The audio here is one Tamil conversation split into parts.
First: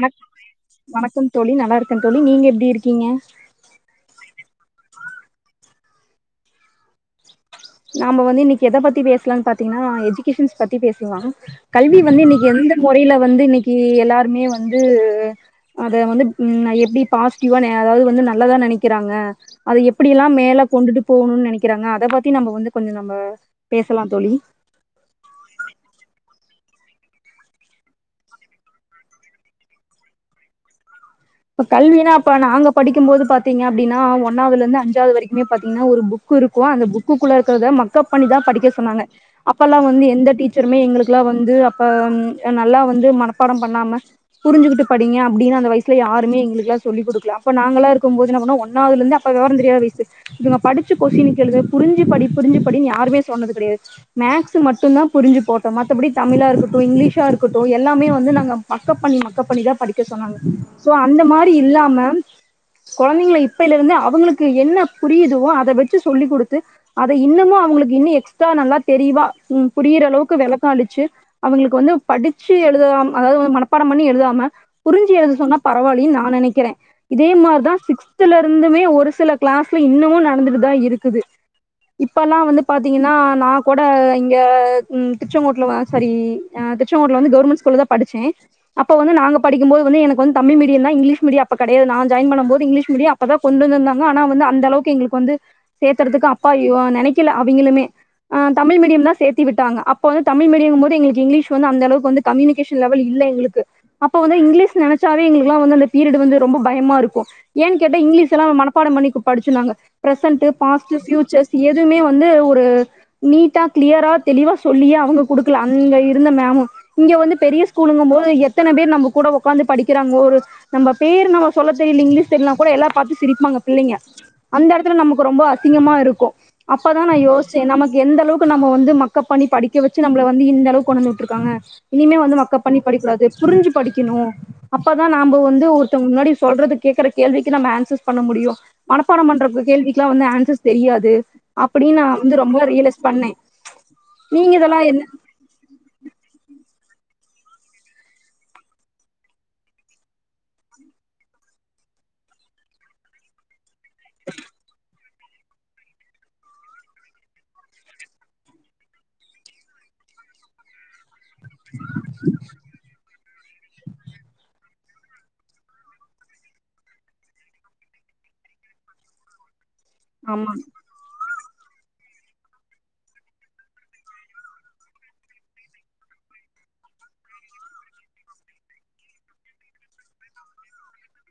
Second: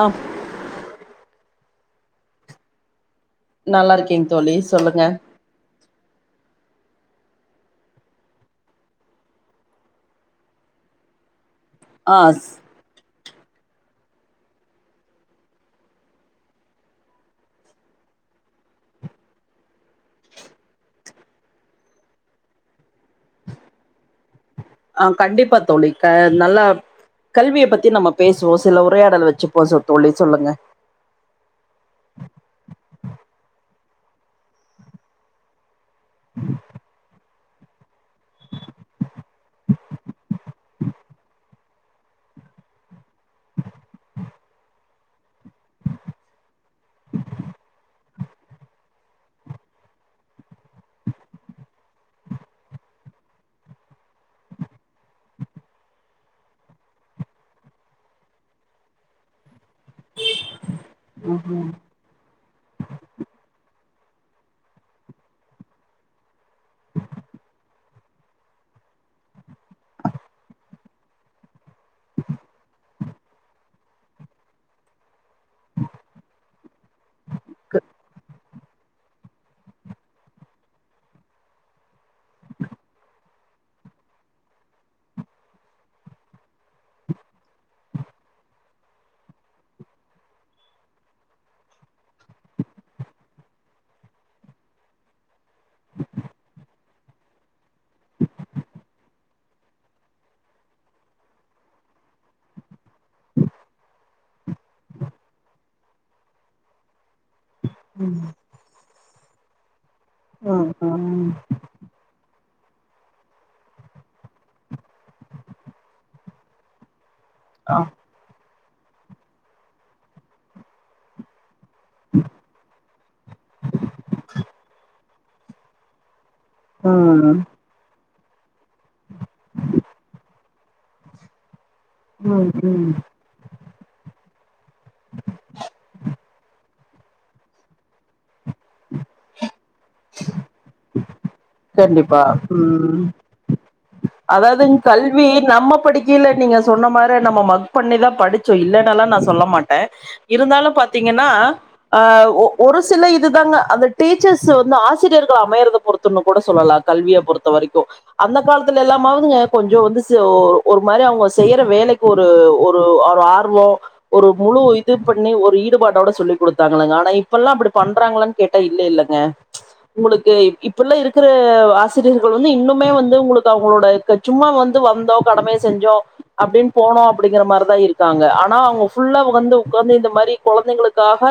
ஆ வணக்கம் தோழி நல்லாருக்கே தோழி நீங்க எப்டிருக்கீங்க நல்லாருக்கே தோழி சொல்லுங்க நாம வந்து இன்னிக்கு எத பத்தி பேசுலான் பாத்தீங்னா எஜுகேஷன்ஸ் பத்தி பேசுலா கல்வி ஆ வந்து இன்னிக்கி ஸ்- எந்த மொறையில வந்து இன்னிக்கி எல்லாருமே வந்து அத வந்துப் ம் நா எப்டி பாசிட்டிவா நே அதாவ்து வந்து நல்லதா நெனைக்கிறாங்க அத எப்பிடிலா மேல கொண்டுட்டு போணூன் நெனைக்கிறாங்க அத பத்தி நம்ப வந்து கொஞ்சோ நம்ப பேசலா தோழி நல்லாப் கல்விய பத்தி நம்ம பேசுவோ சில உரையாடல் வெச்சுப்போ சொ தோழி சொல்லுங்க குப்போது பாத்தீங்க அப்டின்னா ஒன்னாவ்துலந்து அஞ்சாவ்து வரைக்குமே பாத்தீங்னா ஒரு புக் இருக்கூ அந்த புக்குக் குள்ளருக்கத மக்கப் பண்ணிதா படிக்க சொன்னாங்க அப்பல்லா வந்து எந்த டீச்சருமே எங்களுக்கெல்லா வந்து அப்ப ம் நல்லா வந்து மனப்பாடம் பண்ணாம புரிஞ்சுக்கிட்டு படிங்க அப்டீனு அந்த வயசு சுல யாருமே எங்களுக்கெல்லா சொல்லி குடுக்ல அப்போ நாங்கள்லா இருக்கும்போது என்ன பண்ணோ ஒன்னாவுலுந்து அப்ப வெவரந்தெரியாத வயசு இவங்க படி ச்சு கொஸினு கேளுக புரிஞ்சு படி புரிஞ்சுபடின் யாருமே சொன்னது கெடையாது மேக்ஸ் மட்டுந்தா புரிஞ்சு போட்டோ மத் தபடி தமிழா இருக்கட்டு இங்கிலீஷா இருக்கட்டு எல்லாமே வந்து நாங்க மக்கப் பண்ணி மக்கப் பண்ணிதா படிக்க சொன்னாங்க சோ அந்த மாரி இல்லாம கொழந்தைங்கள இப்பைலேருந்தே அவ் வுங்குளுக்கு என்ன புரியுதோ அத வெச்சு சொல்லிக் குடுத்து அத இன்னமு அவுங்குளுக்கு இன்னு எக்ஸ்டா நல்லா தெரிய் வா ம் புரியிறளவுக்கு வெளக்கோ அளிச்சு அவுங்ளுக் கு வந்து படிச்சு எழுதலாம் அதாவ்து மனப்பாடோ பண்ணி எழுதாம புரிஞ்சு எழுத சொன் பரவாலீன் நா நெனைக்கிறே இதே மார்தா சிக்ஸ்த்துல ருந்துமே ஒரு சில கிளாஸ்ல இன்னுமு நடந்துட்டுதா இருக்குது இப்பல்லா வந்து பாத்தீங்னா நா கோட இங்க ம் திர்ச்செங்கூட்ல ஆ சரி ஆ அ திர்ச்சங்கூட்ல வந்து கவுர்மென்ட் ஸ்கூலதா படிச்சே அப்ப வந்து நாங்க படிக்கும்போது வந்து எனக் வந் தமிழ் மீடியந்தா இங்க்லீஷ் மீடிய அப்ப கெடையாது நா ஜாயின் பண்ணும் போது இங்கிலீஷ் மீடியோ அப்பதா கொண்டந்துதாங்க ஆனா வந்து அந்தளவுக்கு எங்குளுக்கு வந்து சேத்தறதுக்கு அப்பா யோ நெனைக்கில அவிங்களுமே ஆ தமிழ் மீடியோந்தா சேத் தி விட்டாங்க அப்ப வந்து தமிழ் மீடியங்போது எங்ளுக்கு இங்கிலீஷ் வந்து அந்தளவுக்கு வந்து கம்மினிகேஷன் லெவல் இல்ல எங்ளுக்கு அப்ப வந்து இங்கிலீஷ் நெனைச்சாவே எங்ளுக்குலா வந்து அந்த பீரியட் வந்து ரொம்ப பயமா இருக்கூ ஏன் கேட்டா இங்கிலீஷ் எல்லா மனப்பாடோ பண்ணிக் படிச்சோ நாங்க ப்ரசன்டு ம் பாஸ்டு ம் பியூச்சர்ஸ் எதுவ்மே வந்து ஒ ரு நீட்டா க்ளியரா தெளிவா சொல்லியே அவுங்க குடுக்கல அங்க இருந்த மேமு இங்க வந்து பெரிய ஆ ஸ்கூலுங்கும் போது எத்தன பேர் நம்ம கூட ஒக்காந்து படிக்கிறாங்க ஒரு நம்ப பேர் நம்ம சொல்ல தெரியல இங்கிலீஷ் தெரியலனா கூட எல்லா பாத்து சிரிப்பாங்க பிள்ளைங்க அந்த எடத்துல நமக்கு ரொம்ப அசிங்கமா இருக்கு அப்பதா நா ம் யோச்சே நமக்கு எந்த அளவுக்கு நம்ம வந்து மக்கப் பண்ணி படிக்க வச்சு நம்மள வந்து இந்த ளவு கொண்டந்துட்ருக்காங்க இனிமே வந்து ம் மக்கப் பண்ணி ம் படிக்கூடாது புருஞ்சு படிக்கணு அப்பதா நாம்பொ வந்து ஒருத்தங் முன்னாடி சொல்றத கேட்குற கேள்விக்கு நம்ம ஆன்சர்ஸ் பண்ண முடியு மனப்பாடம்பன்ற கேள்விக்கெல்லா வந்து ஆன்சர்ஸ் தெரியாது அப்டின்னு நா கண்டிப்பா வந்து ரொம்ப ம் ரியலஸ் பண்ணே நீங்க அதாவதுங் இதெல்லா என்ன கல்வி நம்ம படிக்கீல நீங்க சொன்ன மாரி நம்ம மக் பண்ணிதா படிச்சோ இல்லேன்னல்லா நா சொல்ல மாட்டே இருந்தாலு பாத்தீங்கன்னா ஆ ஆ ஒ ஒரு சில இதுதாங்க அந்த டீச்சர்ஸ் வந்து ஆ சிரியர்கள் அமையரத பொறுத்துன்னு கூட சொல்லலா கல்விய பொறுத்த வரைக்கு அந்த காலத்துலயெல்லாமாவதுங்க கொஞ்சோ வந்து சியோ ஒரு மாரி அவங்க செய்யற வேலைக்கு ஒரு ஒரு ஒரு ஆத் [unintelligible] ஒரு முழு இது பண்ணி ஒரு ஈடுபாடோட சொல்லிக் குடுத்தாங்களுங்க ஆனா இப்பெல்லா அப்டி பண் றாங்களான்னு கேட்டா இல்ல இல்லங்க உங்களுக்கு ஆமா இப்பெல்லா இருக்கிற ஆசிரியர்கள் வந்து இன்னுமே வந்து உங்களுக்கு அவங்களோட சும்மா வந்து வந்தோ கடமய செஞ்சோ அப்டின் போனோ அப்டிங்கிற மாரிதா இருக்காங்க ஆனா அவங்க ஃபுல்லா வந்து உட்காந்து இந்த மாரி கொழந்தைங்களுக்காக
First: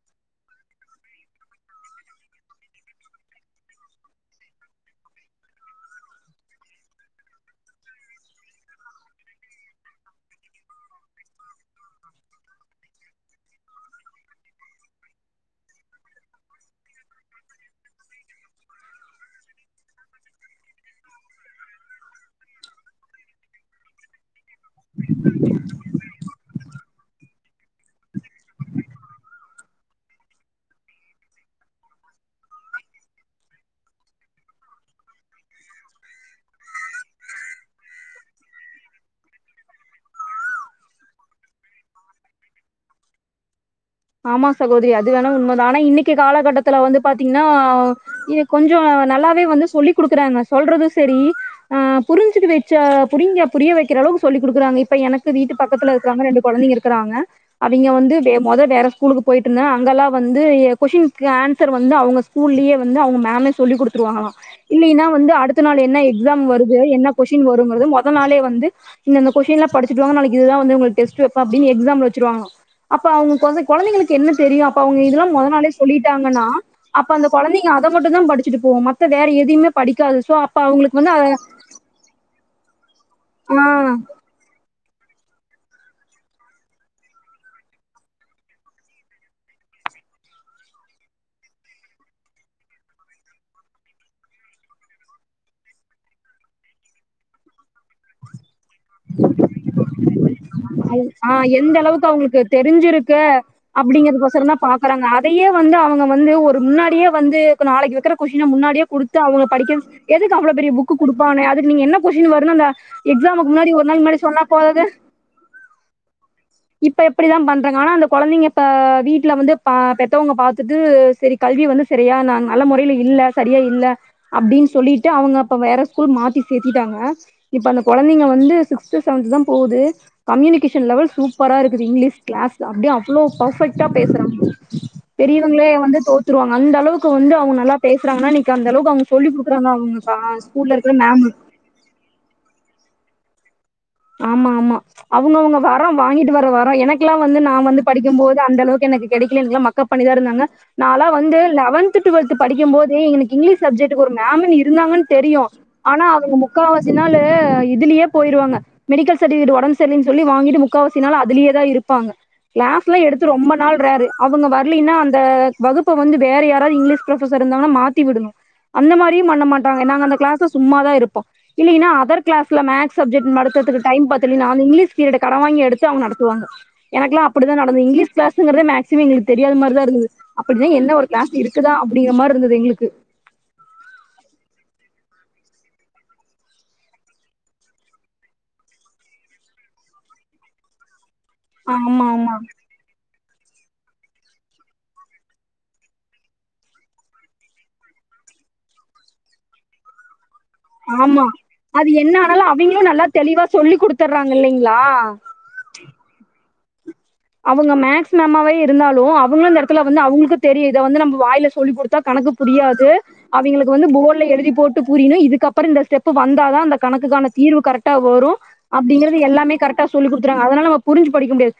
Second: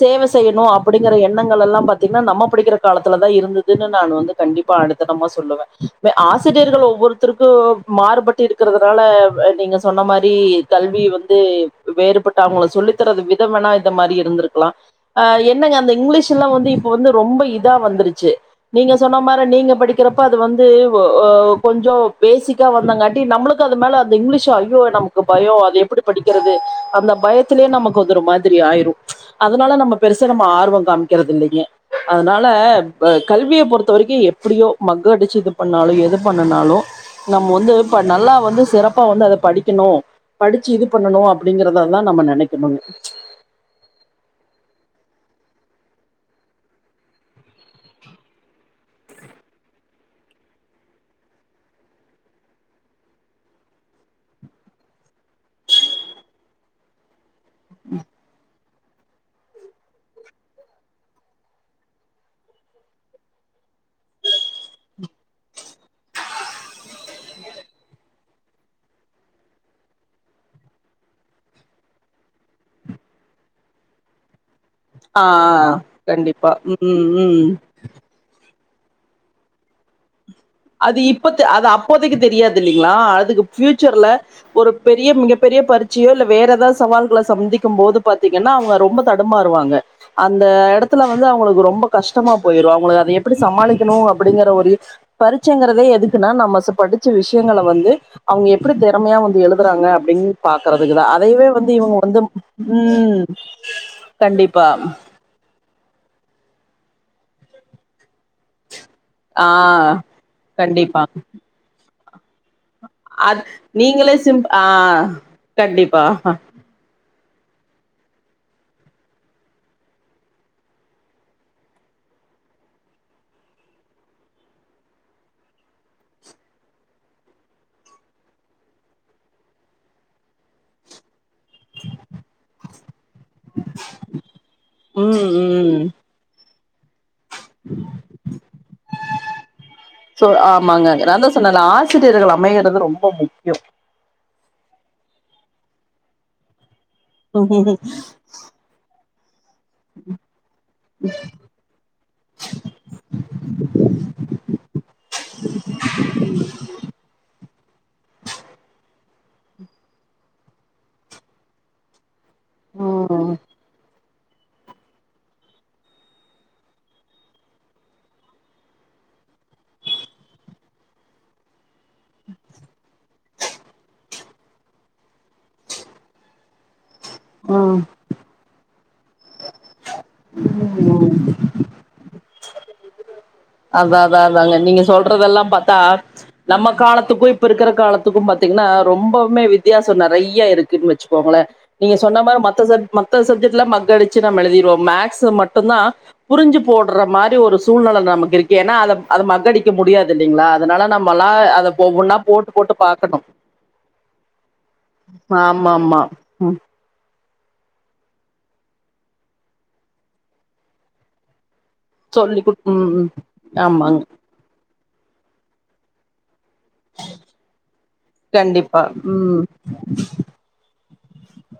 சேவ செய்யணு அப் அப்டிங்கிற எண்ணங்களெல்லா பாத்தீங்கன்னா நம்ம படிக்கிற காலத்துலதா இருந்ததுன்னு நானு வந்து கண்டிப்பா ஆணித்தனமா சொல்லுவே ஆசிரியர்கள் ஒவ்வொருத்தருக்கு மாறுபட்டிருக்கிறதுனால நீங்க சொன்ன மாரி கல் வி வந்து வேறுபட்டு அவங்கள சொல்லித்தரது விதம் வேணா இந்த மாரி இருந்திருக்கலா அ என் என்னங்க அந்த இங்கிலீஷெல்லா வந்து இப்ப வந்து ரொம்ப இதா வந்துருச்சு நீங்க சொன்ன மாரி நீங்க படிக்கிறப்ப அது வந் து கொஞ்சோ பேசிக்கா வந்தங்காட்டி நம்மளுக்கு அது மேல அந்த இங்கிலீஷ் ச்சோ ஐயோ நமக்கு பயோ அத எப்டி படிக்கிறது அந்த பயத்லே நமக்கு வந்து ஒரு மாதிரி ஆயிரு அதனால நம்ம ச்சு ஆர்வோ காமிக்கிறது இல்லைங்க அதனால கல்விய பொறுத்த வரைக்கு எப்டியோ மக்கட் புடிச்சு இது பண்ணாலு எது பண்ணுனாலு நம்ம வந்து ப நல்லா வந்து சிறப்பா வந்து அத படிக்கணு படிச்சு இது பண்ணணு அப்டிங்கறத தா நம்ம நெனைக்கணுங்க ஆமா சகோதரி அது வேணு உண்மதா ஆனா இன்னைக்கு காலகட்டத்துல வந்து பாத்தீங்கன்னா இது கொஞ்சோ நல்லாவே வந்து சொல்லிக் குடுக்குறாங்க சொல்றது செரி புரிஞ்சுட்டு வச்ச புரிங்க புரிய வைக்கிற அளவுக்கு சொல்லி் குடுக்கறாங்க இப்ப எனக்கு வீட்டு பக்கத்தில இருக்கிறாங்க ரெண்டு கொழந்தைங்க இருக்கிறாங்க அவங்க வந்து மொத வேற ஸ்கூலுக்கு போயிட்டு இருந்தே அங்கெல்லா வந்து கொஸினுக்கு ஆன்சர் வந்து அவுங்க ஸ்கூல்லேயே வந்து அவுங்க மேம்மே சொல்லி குடுத் துருவங்கள இல்லைன்னா வந்து அடுத்த நாள் என்ன எக்ஸாம் வருது என்ன கொஸ்டின் வருங்குறது மொத நாளே வந் து இந்தந்த கொஸ்டின்லா படிச்சுட்டு வாங்க நாளைக்கு இதுதா வந்து உங்களுக்கு டெஸ்ட் வெப்ப அப்டின்னு எக்ஸாம் வச்சுருவாங்ளா அப்ப அவுங்க கொழந்தைங்களுக்கு என்ன தெரியு அப் ப அவுங்க ஆ இதெல்லா மொத நாளே சொல்லிட்டாங்கனா கண்டிப்பா ம் அப்ப அந்த ம் கொழந்தைங்க அத மட்டு தா படிச் சுட்டு போம் மத்த வேற எதைமே படிக்காது சோ அப்ப அவங்களுக்கு அது வந்து அத இப்பத் அது அப்போதைக்கு தெரியாது இல்லைங்களா அதுக்கு ஆ பியூச்சர்ல ஒ ரு பெரிய மிகப்பெரிய பரிட்சையோ இல்ல வேற ஏதாவது சவால்கள சந்திக்கும் போது பாத்தீங்கன்னா அவங்க ரொம்ப தடுமாறுவாங்க க அந்த இடத்துல வந்து அவங்களுக்கு ரொம்ப கஷ்டமா போயிரு அவங்களுக்கு அத எப்டி சமாளிக்கணு அப்டிங்கற ஒரு பரிட்ச்சுங்கிறதே எதுக்குன்னா நம்ம படிச்ச விஷயங்கள வந்து அவுங்க எப் எப்டி திறமையா வந்து எழுதுறாங்க அப்டின்னு பாக்குறதுக்குதா ஆ அதவே வந்து இவங்க வந்து ம் அப்டிங்கிறது ஒசர தா கண்டிப்பா பாக்குறாங்க அதையே வந்து அவுங்க வந்து ஒரு முன்னாடியே வந்து நாளைக்கு வக்கற கொஸ்டின முன்னாடியே குடுத்து அவுங்க ஆ படிக்க எதுக்கு அவ்ளோ பெரிய புக்கு கண்டிப்பா குடுப்பானே அதுக்கு என்ன கொஸ்டின் வரு அந்த அது எக்ஸாம் நீங்களே சிம் ஆஹ் கண்டிப்பா ஹ இப்ப எப்டிதா பண்றாங்க ஆனா அந்த கொழந்தைங்க வீட்ல வந்து பெத்தவங்க பாத்துட்டு செரி கல்வி வந்து செரி யா நல்ல முறையில இல்ல செரியா இல்ல அப்டின்னு சொல்லிட்டு அவுங்க அப்ப வேற ஸ்கூல் மாத்தி சேத்திட்டாங்க அ இப்ப அந்த கொழந்தைங்க வந்து சிக்ஸ்து சவன்த் தா போது கம்யூனிகேஷன் லெவல் சூப் பரா இருக்குது இங்கிலீஷ் கிளாஸ் அப்டியே அவ்ளோ பஃபெக்ட்டா பேசுறாங்க ம் பெரியவங்களே ம் வந்து தோத்துருவாங்க அந்த அளவுக்கு வந்து அவுங்க நல்லா பேசுறாங்கன்னா இன்னைக்கு அந்தளவுக்கு அவுங்க சொல்லி குடுக்குறாங்க அவுங் சோ ஆமாங்க நாந்தா சொன்ன இல்ல ஆசிரியர்கள் அமைகிறது ரொம்ப முக்கியோ ஆமா ஆமா அவுங்கவுங்க வரம் வாங்கிட்டு வர வரோ எனக்கெல்லா வந்து நா ம் வந்து படிக்கும் போது அந்த அளவுக்கு எனக்கு இல்ல எனகெல்லா மக் அப் பண்ணிதா இருந்தாங்க நா எல்லா வந்து லெவன்த் டுவெல்த் படிக்கும் போதே எனக்கு இங்கிலீஷ் சப்ஜெக்ட்க்கு ஒரு மே மம்ன்னு இருந்தாங்கன்னு தெரியு ஆனா அவங்க முக்காவாசினாளு இதுலயே போயிருவாங்க மெடிக்கல் சர்டிஃபிகேட் ஒடம்பு சரியில்லன்னு சொல்லி வாங்கிட்டு முக்காவாசினாலு அதிலேயே தா இருப்பாங்க கிளாஸ் எல்லா எடுத்து ம் ரொம்ப நாள் ரேர்ரு அவுங்க வர்லீன்னா அந்த வகுப்ப வந்து வேற யாராவது இங்கிலீஷ் ப்ரொபசர் இருந்தாங்கன்னா மாத்தி விடணு அந்த மாரியும் பண்ண மாட்டாங்க நாங்க அந்த கிளாஸ்ல சும்மாதா இருப்போ இல்லீன்னா அதர் கிளஸ்ல மேக்ஸ் சப்ஜெட் நடத்ததுக் டைம் பத்தலினா அந்த இங்கிலீஷ் பீரியட கட வாங்கி எடுத்து அங்க நடத்துவாங்க எனக்கெல்லா அப்டிதா நடந்தது இங்கிலீஷ் கிளாங்கறத மேக்ஸிம எங்களுக்கு தெரியாத மாதிரிதா இருந்தது அப்டினா என்ன ம் ஒரு ம் கிளாஸ் இருக்குதா அப்டிங்கிற மாரி இருந்தது எங்களுக்கு அதா அதா அதங்க நீங்க சொல்றதெல்லா பாத்தா நம்ம காலத்துக்கு இப்ப இருக்கிற காலத்துக்கு பத்தா திங்ன்னா ரொம்பவுமே வித்தியாச நெறைய இருக்குன்னு வச்சுக்கோங்கள நீங்க ஆமா சொன்ன ஆமா மார மத்த சப் மத்த மத்த சப்ஜெக்ட் எல்லா மக்கடிச்சு நம்ம எழுதிருவோ மேக்ஸ் மட்டும்தா புரிஞ்சு போடுற மாரி ஒரு சூழ்நிலை நமக் இருக்கு ஏன்னா அதை அது மக்கடிக்க முடியாது இல்லீங்களா அதனால ஆமா நம்மல்லா அத அது என்ன ஒவ்வொன்னா ஆனாலு போட்டுப் போட்டு அவிங்களு நல்லா பாக்கணு தெளிவா சொல்லி குடுத்துர்றாங்க இல்லைங்களா ஆம் மம்மா அவங்க மேக்ஸ் மேமாவே இருந்தாலு அவங்க இந்த எடத்துல வந்து அவங்களுக்கு தெரியு இத வந்து நம்ம வாயில சொல்லிக் குடுத்தா கணக்குப் சொல்லி குடு புரியாது ம் ம் அவிங்களுக்கு வந்து ஆமாங்க போட்ல எழுதி போட்டு புரியினு இதுக்கப்புற இந்த ஸ்டெப்பு வந்தாதா அந்த கணக்குக்கான தீர்வு கரெக்டா வரு கண்டிப்பா அப்டிங்கறது ம் எல்லாமே கரெக்டா சொல்லி குடுகறங்க அதனால நம்ம புரிஞ்சு படிக்க முடியாது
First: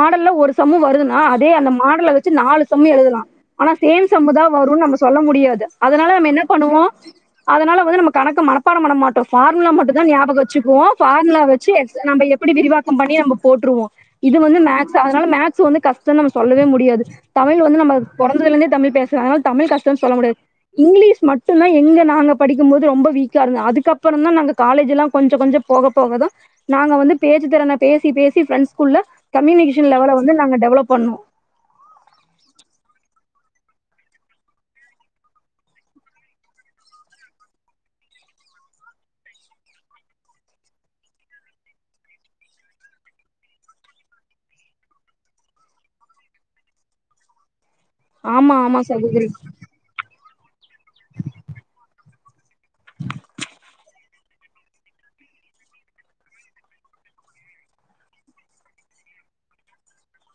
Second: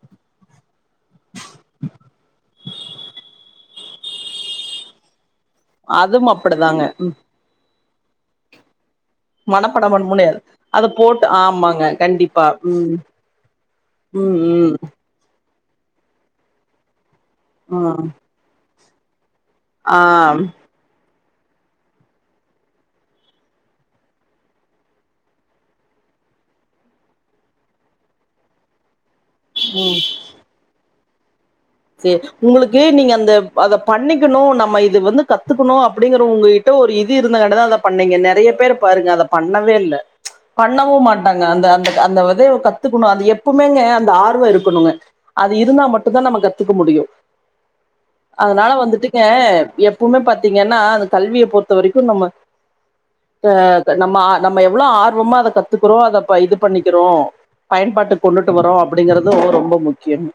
மாடல ஒரு சம் வருதுன்னா அதே அந்த மாடல் வச்சு நாலு சம் எழுதலா ஆனா சேம் சமுதா வருன்னு நம்ம சொல்ல முடியாது அதனால நம்ம அதுவும் என்ன பண்ணுவோ அப்படிதாங்க ம் அதனால வந்து நம்ம கணக்க மனப்பாடோ பண்ண மாட் டோ ஃபார்முலா மனப்பாடம் மட்டுதா பண்ண ஞாபக முடியாது வச்சுக்குவோ அத போட்டு பார்முலா வச்சு ஆமாங்க எக்ஸ் நம்ம கண்டிப்பா எப்டி ம் விரிவக்கம் பண்ணி நம்ம போட்டுருவோ இது ம் நம வந்து ம் மேக்ஸ் அதனால மேக்ஸ் வந்து கஷ்ட நம்ம சொல்லவே முடியாது தமிழ் வந்து நம்ம ம் பொறந்தலந்தே தமிழ் பேசுற அதனால தமிழ் ஆ கஷ்டோன்னு சொல்ல முடியாது ம் இங்கிலீஷ் மட் மட்டு்தா எங்கே நாங்க படிக்கும்போது ரொம்ப வீக்காக இருந்தது அதுக்கப்புற தா நாங்க காலேஜ் எலாம் கொஞ்சோ கொஞ்ச போக போகதா நாங்க வந்து பேச்சு திறன பேசிப் பேசி ஃப்ரெண்ட்ஸ்குள்ள கம்யூனிகேஷன் லெவல வந்து நாங்க டெவலப் பண்ணனு சேரி உங்களுக்கு நீங்க அந்த அத பண்ணிக்கணு நம்ம இது வந்து கத்துக்கணு அப்டிங்கற உங்ககிட்ட ஒரு இது இருந்தாங்கடதா அத பண்ணீங்க நெறைய பேர் பாருங்க அத பண்ணவே இல்ல பண்ணவு மாட்டாங்க அந்த அந்த அந்த விதைய கத்துக்கணு அது எப்பவுமேங்க அந்த ஆர்வ இருக்கணுங்க அது இருந்தா மட்டுதா நம்ம கத்துக்க முடியு ஆமா அதனால ஆமா வந்துட்டுக்கே சகோதரி எப்பவுமே பத் திங்கன்னா அந்த கல்வியை பொறுத்த வரைக்கு நம்ம அ நம்ம நம்ம எவ்ள ஆர்வமா அத கத்துக்கிறோ அதப் ப இது பண்ணிக்கிறோ பயன்பாட்டு கொண்டுட்டு வரோ அப்டிங்கறது ரொம்போ முக்கியங்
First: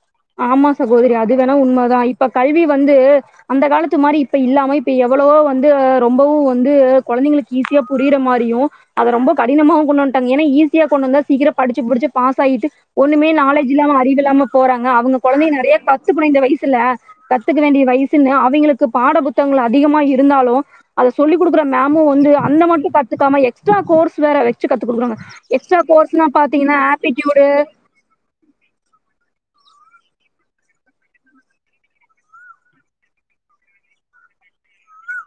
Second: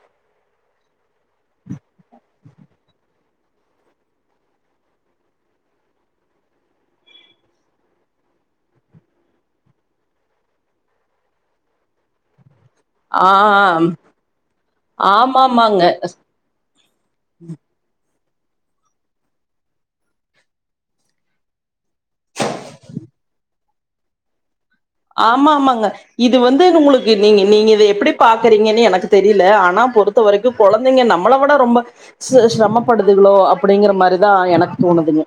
ஆமா சகோதரி அது வேணா உண்மைதா இப்ப கல்வி வந்து அந்த காலத்து மாரி இப்ப இல்லாம இப்ப எவ்ளவோ வந்து ரொம்பவு வந்து கொழந்தைங்களுக்கு ஈஸியா புரியிற மாரி யு அத ரொம்ப கடினமாகவு கொண்டு வன்ட்டாங்க ஏன்னா ஈஸியா கொண்டு வந்தா சீக்கிர படிச்சு புடிச்சு பாஸ் ஆகிட்டு ஆ ஒண்ணுமே நாலேஜ் இல்லாம அறிவில்லாம போறாங் க அவுங்க கொழந்தைக நெறைய ஆமாமாங்க கத்துகணு இந்த வயசுல கத்துக்க வேண்டிய வய் சுன்னு அவிங்களுக்கு பாட புத்தகங்கள் அதிகமா இருந்தாலு அத சொல்லிக் குடுக்கற அந் மேமு வந்து அந்த மட்டு கத்துக்காம எக்ஸ்ட்ரா கோர்ஸ் வேற வெச் ஆமா ஆமாங்க இது வந்து பாத்தீங்கன்னா உங்களுக்கு ஆப்டிடியூடு நீங்க நீங்க இத எப்டி பாக்கறீங்கன்னு எனக்கு தெரியு ல்ல ஆனா பொறுத்த வரைக்கு கொழந்தைங்க நம்மளை விட ரொம்ப சி சிரமப்படுதுகளோ அப்டிங்கிற மாரிதா ஆ எனக்குத் தோணுதுங்க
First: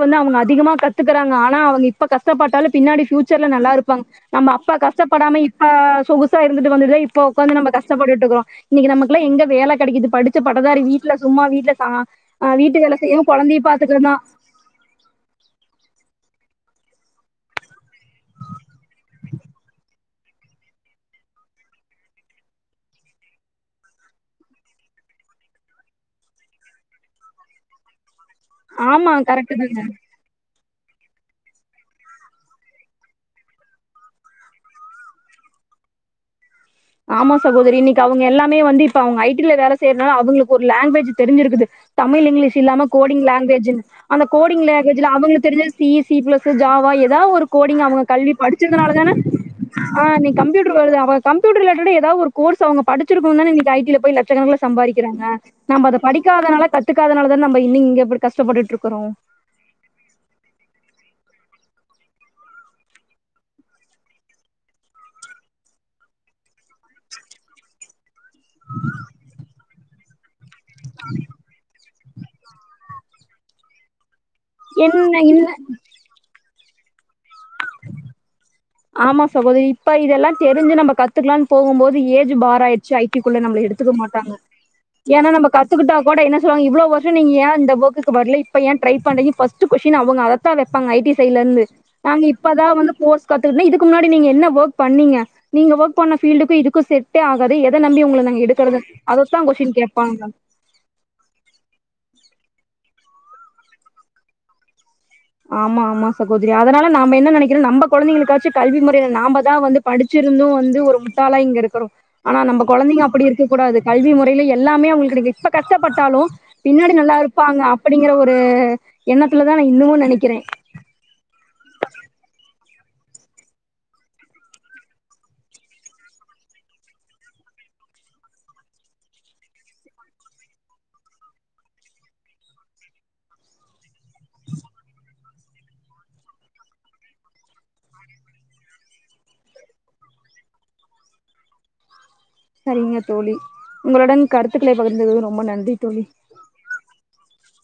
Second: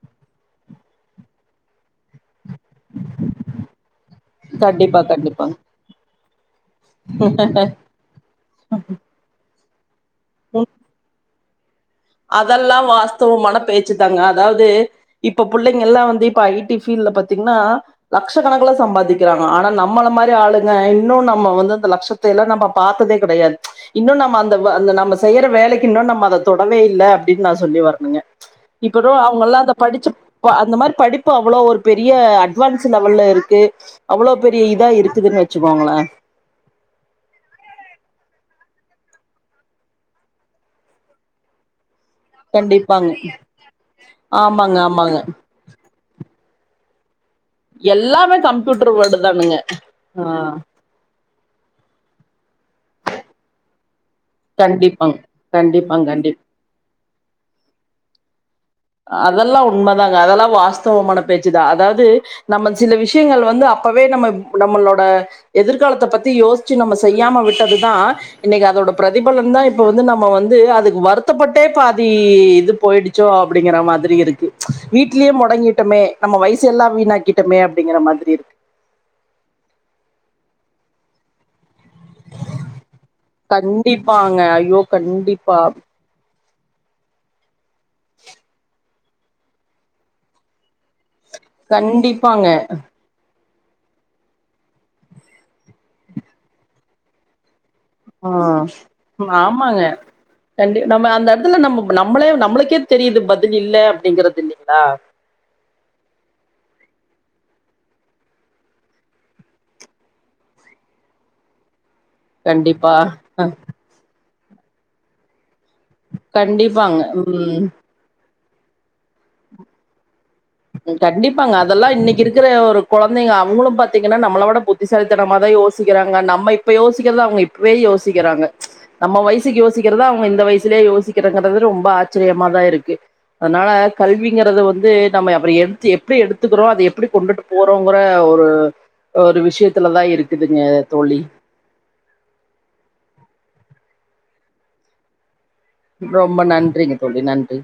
ப்ப வந்து அவங்க அதிகமா கத்துக்கிறாங்க ஆனா அவங்க இப்ப கஷ்ட கஷ்டப்பட்டாலு பின்னாடி பியூச்சர்ல நல்லா இருப்பாங்க நம்ம அப்பா கண்டிப்பா கஷ்டப்படாம இப்ப கண்டிப்பாங்க ட்டு வந்து இப்ப உக்காந்து நம்ம கஷ்டப்பட்டுட்டுக்கோ இன்னைக்கு நமக்கு எங்க வேல கடைக்குது படிச்ச பட்டதாரி வீட்ல சும்மா வீட்ல வீட்டு வேல செய்ய வாஸ்த்துவமான பேச்சு தாங்க அதாவது இப்ப பிள்ளைங்க எல்லா வந்து இப்ப இப்ப ஐ டி ஃபீல்டல பாத்தீங்கன்னா லட்ச கணக்ல சம்பாதிக்கிறாங்கல ஆனா நம்மள மாரி ஆளுங்க இன்னு நம்ம வந்து அந்த லட்சத்த நம்ம பார்த்ததே கடையாது இன்னு நம்ம அந்த அ நம்ம செய்யற வேலைக்கு இன்னு நம்ம அத தொடவே இல்ல அப்டின்னு நா சொல்லி வரணுங்க இப்ப ஆமா அவங்க கரெக்ட் எல்லா அத தாங்க படிச்சு அந்த மாரி படிப்பு அவ்ளோ ஒரு பெரிய அட்வான்ஸ் லெவல்ல இருக்கு அவ்ளோ பெரிய இதா இருக்குதுன்னு வச்சுக்கோங்கள [inaudible] ஆமா சகோதரி இன்னைக்கு அவங்க எல்லாமே வந்து இப்ப அவங்க ஐடிில வேல செய்யறனால அவங்களுக்கு ஒரு லாங்குவேஜ் தெரிஞ்சிருக்குது தமிழ் இங்கிலீஷ் இல்லாம கண்டிப்பாங்க கோடிங் லாங்குவேஜ் அந்த கோடிங் ஆமாங்க லாங்குவேஜ்ல ஆமாங்க அவங்களுக்கு தெரிஞ்ச சி சி பிளஸ் ஜாவா எ கோடிங் அவங்க கல்வி எல்லாமே படிச்சதுனால கம்ப்யூட்டர் தானே வேர்டு தானுங்க ஆ நீ கம்யூட்டர் வருது அவங்க ல ரிலேட்டடா ஏதாவது ஒரு கோர்ஸ் அவங்க படிச்சிருக்கங்க இன்னைக்கி ஐடி ல போயி லட் ச கணக்ல கண்டிப்பாங் சம்பாக்கிறாங்க நம்ம அத கண்டிப்பாங் கண்டிப் படிக்காதனால கத்துக்காதனால தா நம்ம இன்னு இங்க கஸ் அதெல்லா உண்மதாங்க அதெல்லா வாஸ்துவமான பேச் சு அதாவது நம்ம சில விஷயங்கள் வந்து அப்பவே நம்ம நம்மளோட எதிர்காலத்த பத்தி யோசி சி நம்ம செய்யாம விட்டதுதா இன்னைக்கு அதோட பிரதிபலன் தா இப்ப வந்து நம்ம வந்து அதுக்கு வருத்தப்பட்டே பாத் இது போயிடுச்சோ அப்படிங்கிற மாதிரி இருக்கு என்ன வீட்லயே இல்ல முடங்கிட்டோமே நம்ம வயசு எல்லா வீணாக்கிட்டமே அப்டிங்கிற மாதிரி இருக்கு ஆமா சகோதரி இப்ப இதெல்லா தெரிஞ்சு நம்ம கத்துக்கலாம்னு போகும்போது ஏஜ் பார் ஆய்டுச்சு ஐ டிக்குள்ள நம்ல எடுத்துக்க மாட்டாங்க கண்டிப்பாங்க ஐயோ ஏன்னா நம்ம கண்டிப்பா கத்துகிட்டா கூட என்ன இவ்லோ வர்ஷோ நீங்க ஏ இந்த ஒர்க்குகு வரல இப்போ ஏ ட்ரை பண்றீஸ்ங்க ஃபர்ஸ்ட் ஃகொசின் அவுங்க அதத்தா வப்பாங்க ஐடி ல இருந்து நாங்க கண்டிப்பாங்க இப்பதா வந்து கோர்ஸ் கத்து இதுக்கு முன்னாடி நீங்க என்ன ஒர்க் பண்ணீங்க நீங்க ஒர்க் பண்ண ஃபீல்ட்க்கு இதுக்கு செட்டே ஆகாது எத் ம் ஆமாங்க கேட்பாங்க கண்டி நம்ம அந்த எடத்துல நம்ம நம்ளே நம்ளுக்கே தெரியுது பதில் இல்ல அப்டிங்றது இல்லிங்ளா ஆமா ஆமா சகோதரி அதனால நாம என்ன நெனைக்றோ நம்ம கொழந்தைங்ளுக்காச்சு கல்வி மொறைல நாமதா வந்து படிச்சு இருந்து வந்து ஒரு முட்டாலா இங்க இருக்றோ ஆனா நம்ம கண்டிப்பா கொழந்தைங்க அப்டி இருக்க கூடாது கல்வி மொறைல எல்லாமே அவுங்ளுக்கு இப் கஷ்டப்பட்டாலு பின்னாடி கண்டிப்பாங்க நல்லா இருப்பாங்க ம் அப்டிங்ற ஒரு எண்ணத்துல தா நா இன்னமு நெனைக்றே கண்டிப்பாங்க அதெல்லா இன்னைக்கு இருக்ற ஒரு கொழந்தைங்க அவுங்ளு பாத்தீங்கன்னா நம்மளோ விட புத்திசாலித்தனமா தா யோசிக்றாங்க நம்ம இப்ப யோசிக்றத அவுங்க இப்பவே யோசிக்றாங்க நம்ம வயசுக்கு யோசிக்றத அவுங்க இநத வயசு லே யோசிக்றங்கது ரொம்ப ஆச்சரியமா தா இருக்கு அதனால கல்விங்றது வந்து நம்ம அப்ரோ எடுத்து எப்டி எடுத்துக்றோ அத எப்டி கொண்டுட்டு போறோங்ற ஒரு ஒரு விஷயத்துலதா இருக்குதுங்க தோழி சரிங்க தோழி உங்களுடன் கருத்துக்களை பகிர்ந்தது ரொம்ப நன்றி தோழி ரொம்ப நன்றிங்க தோழி நன்றி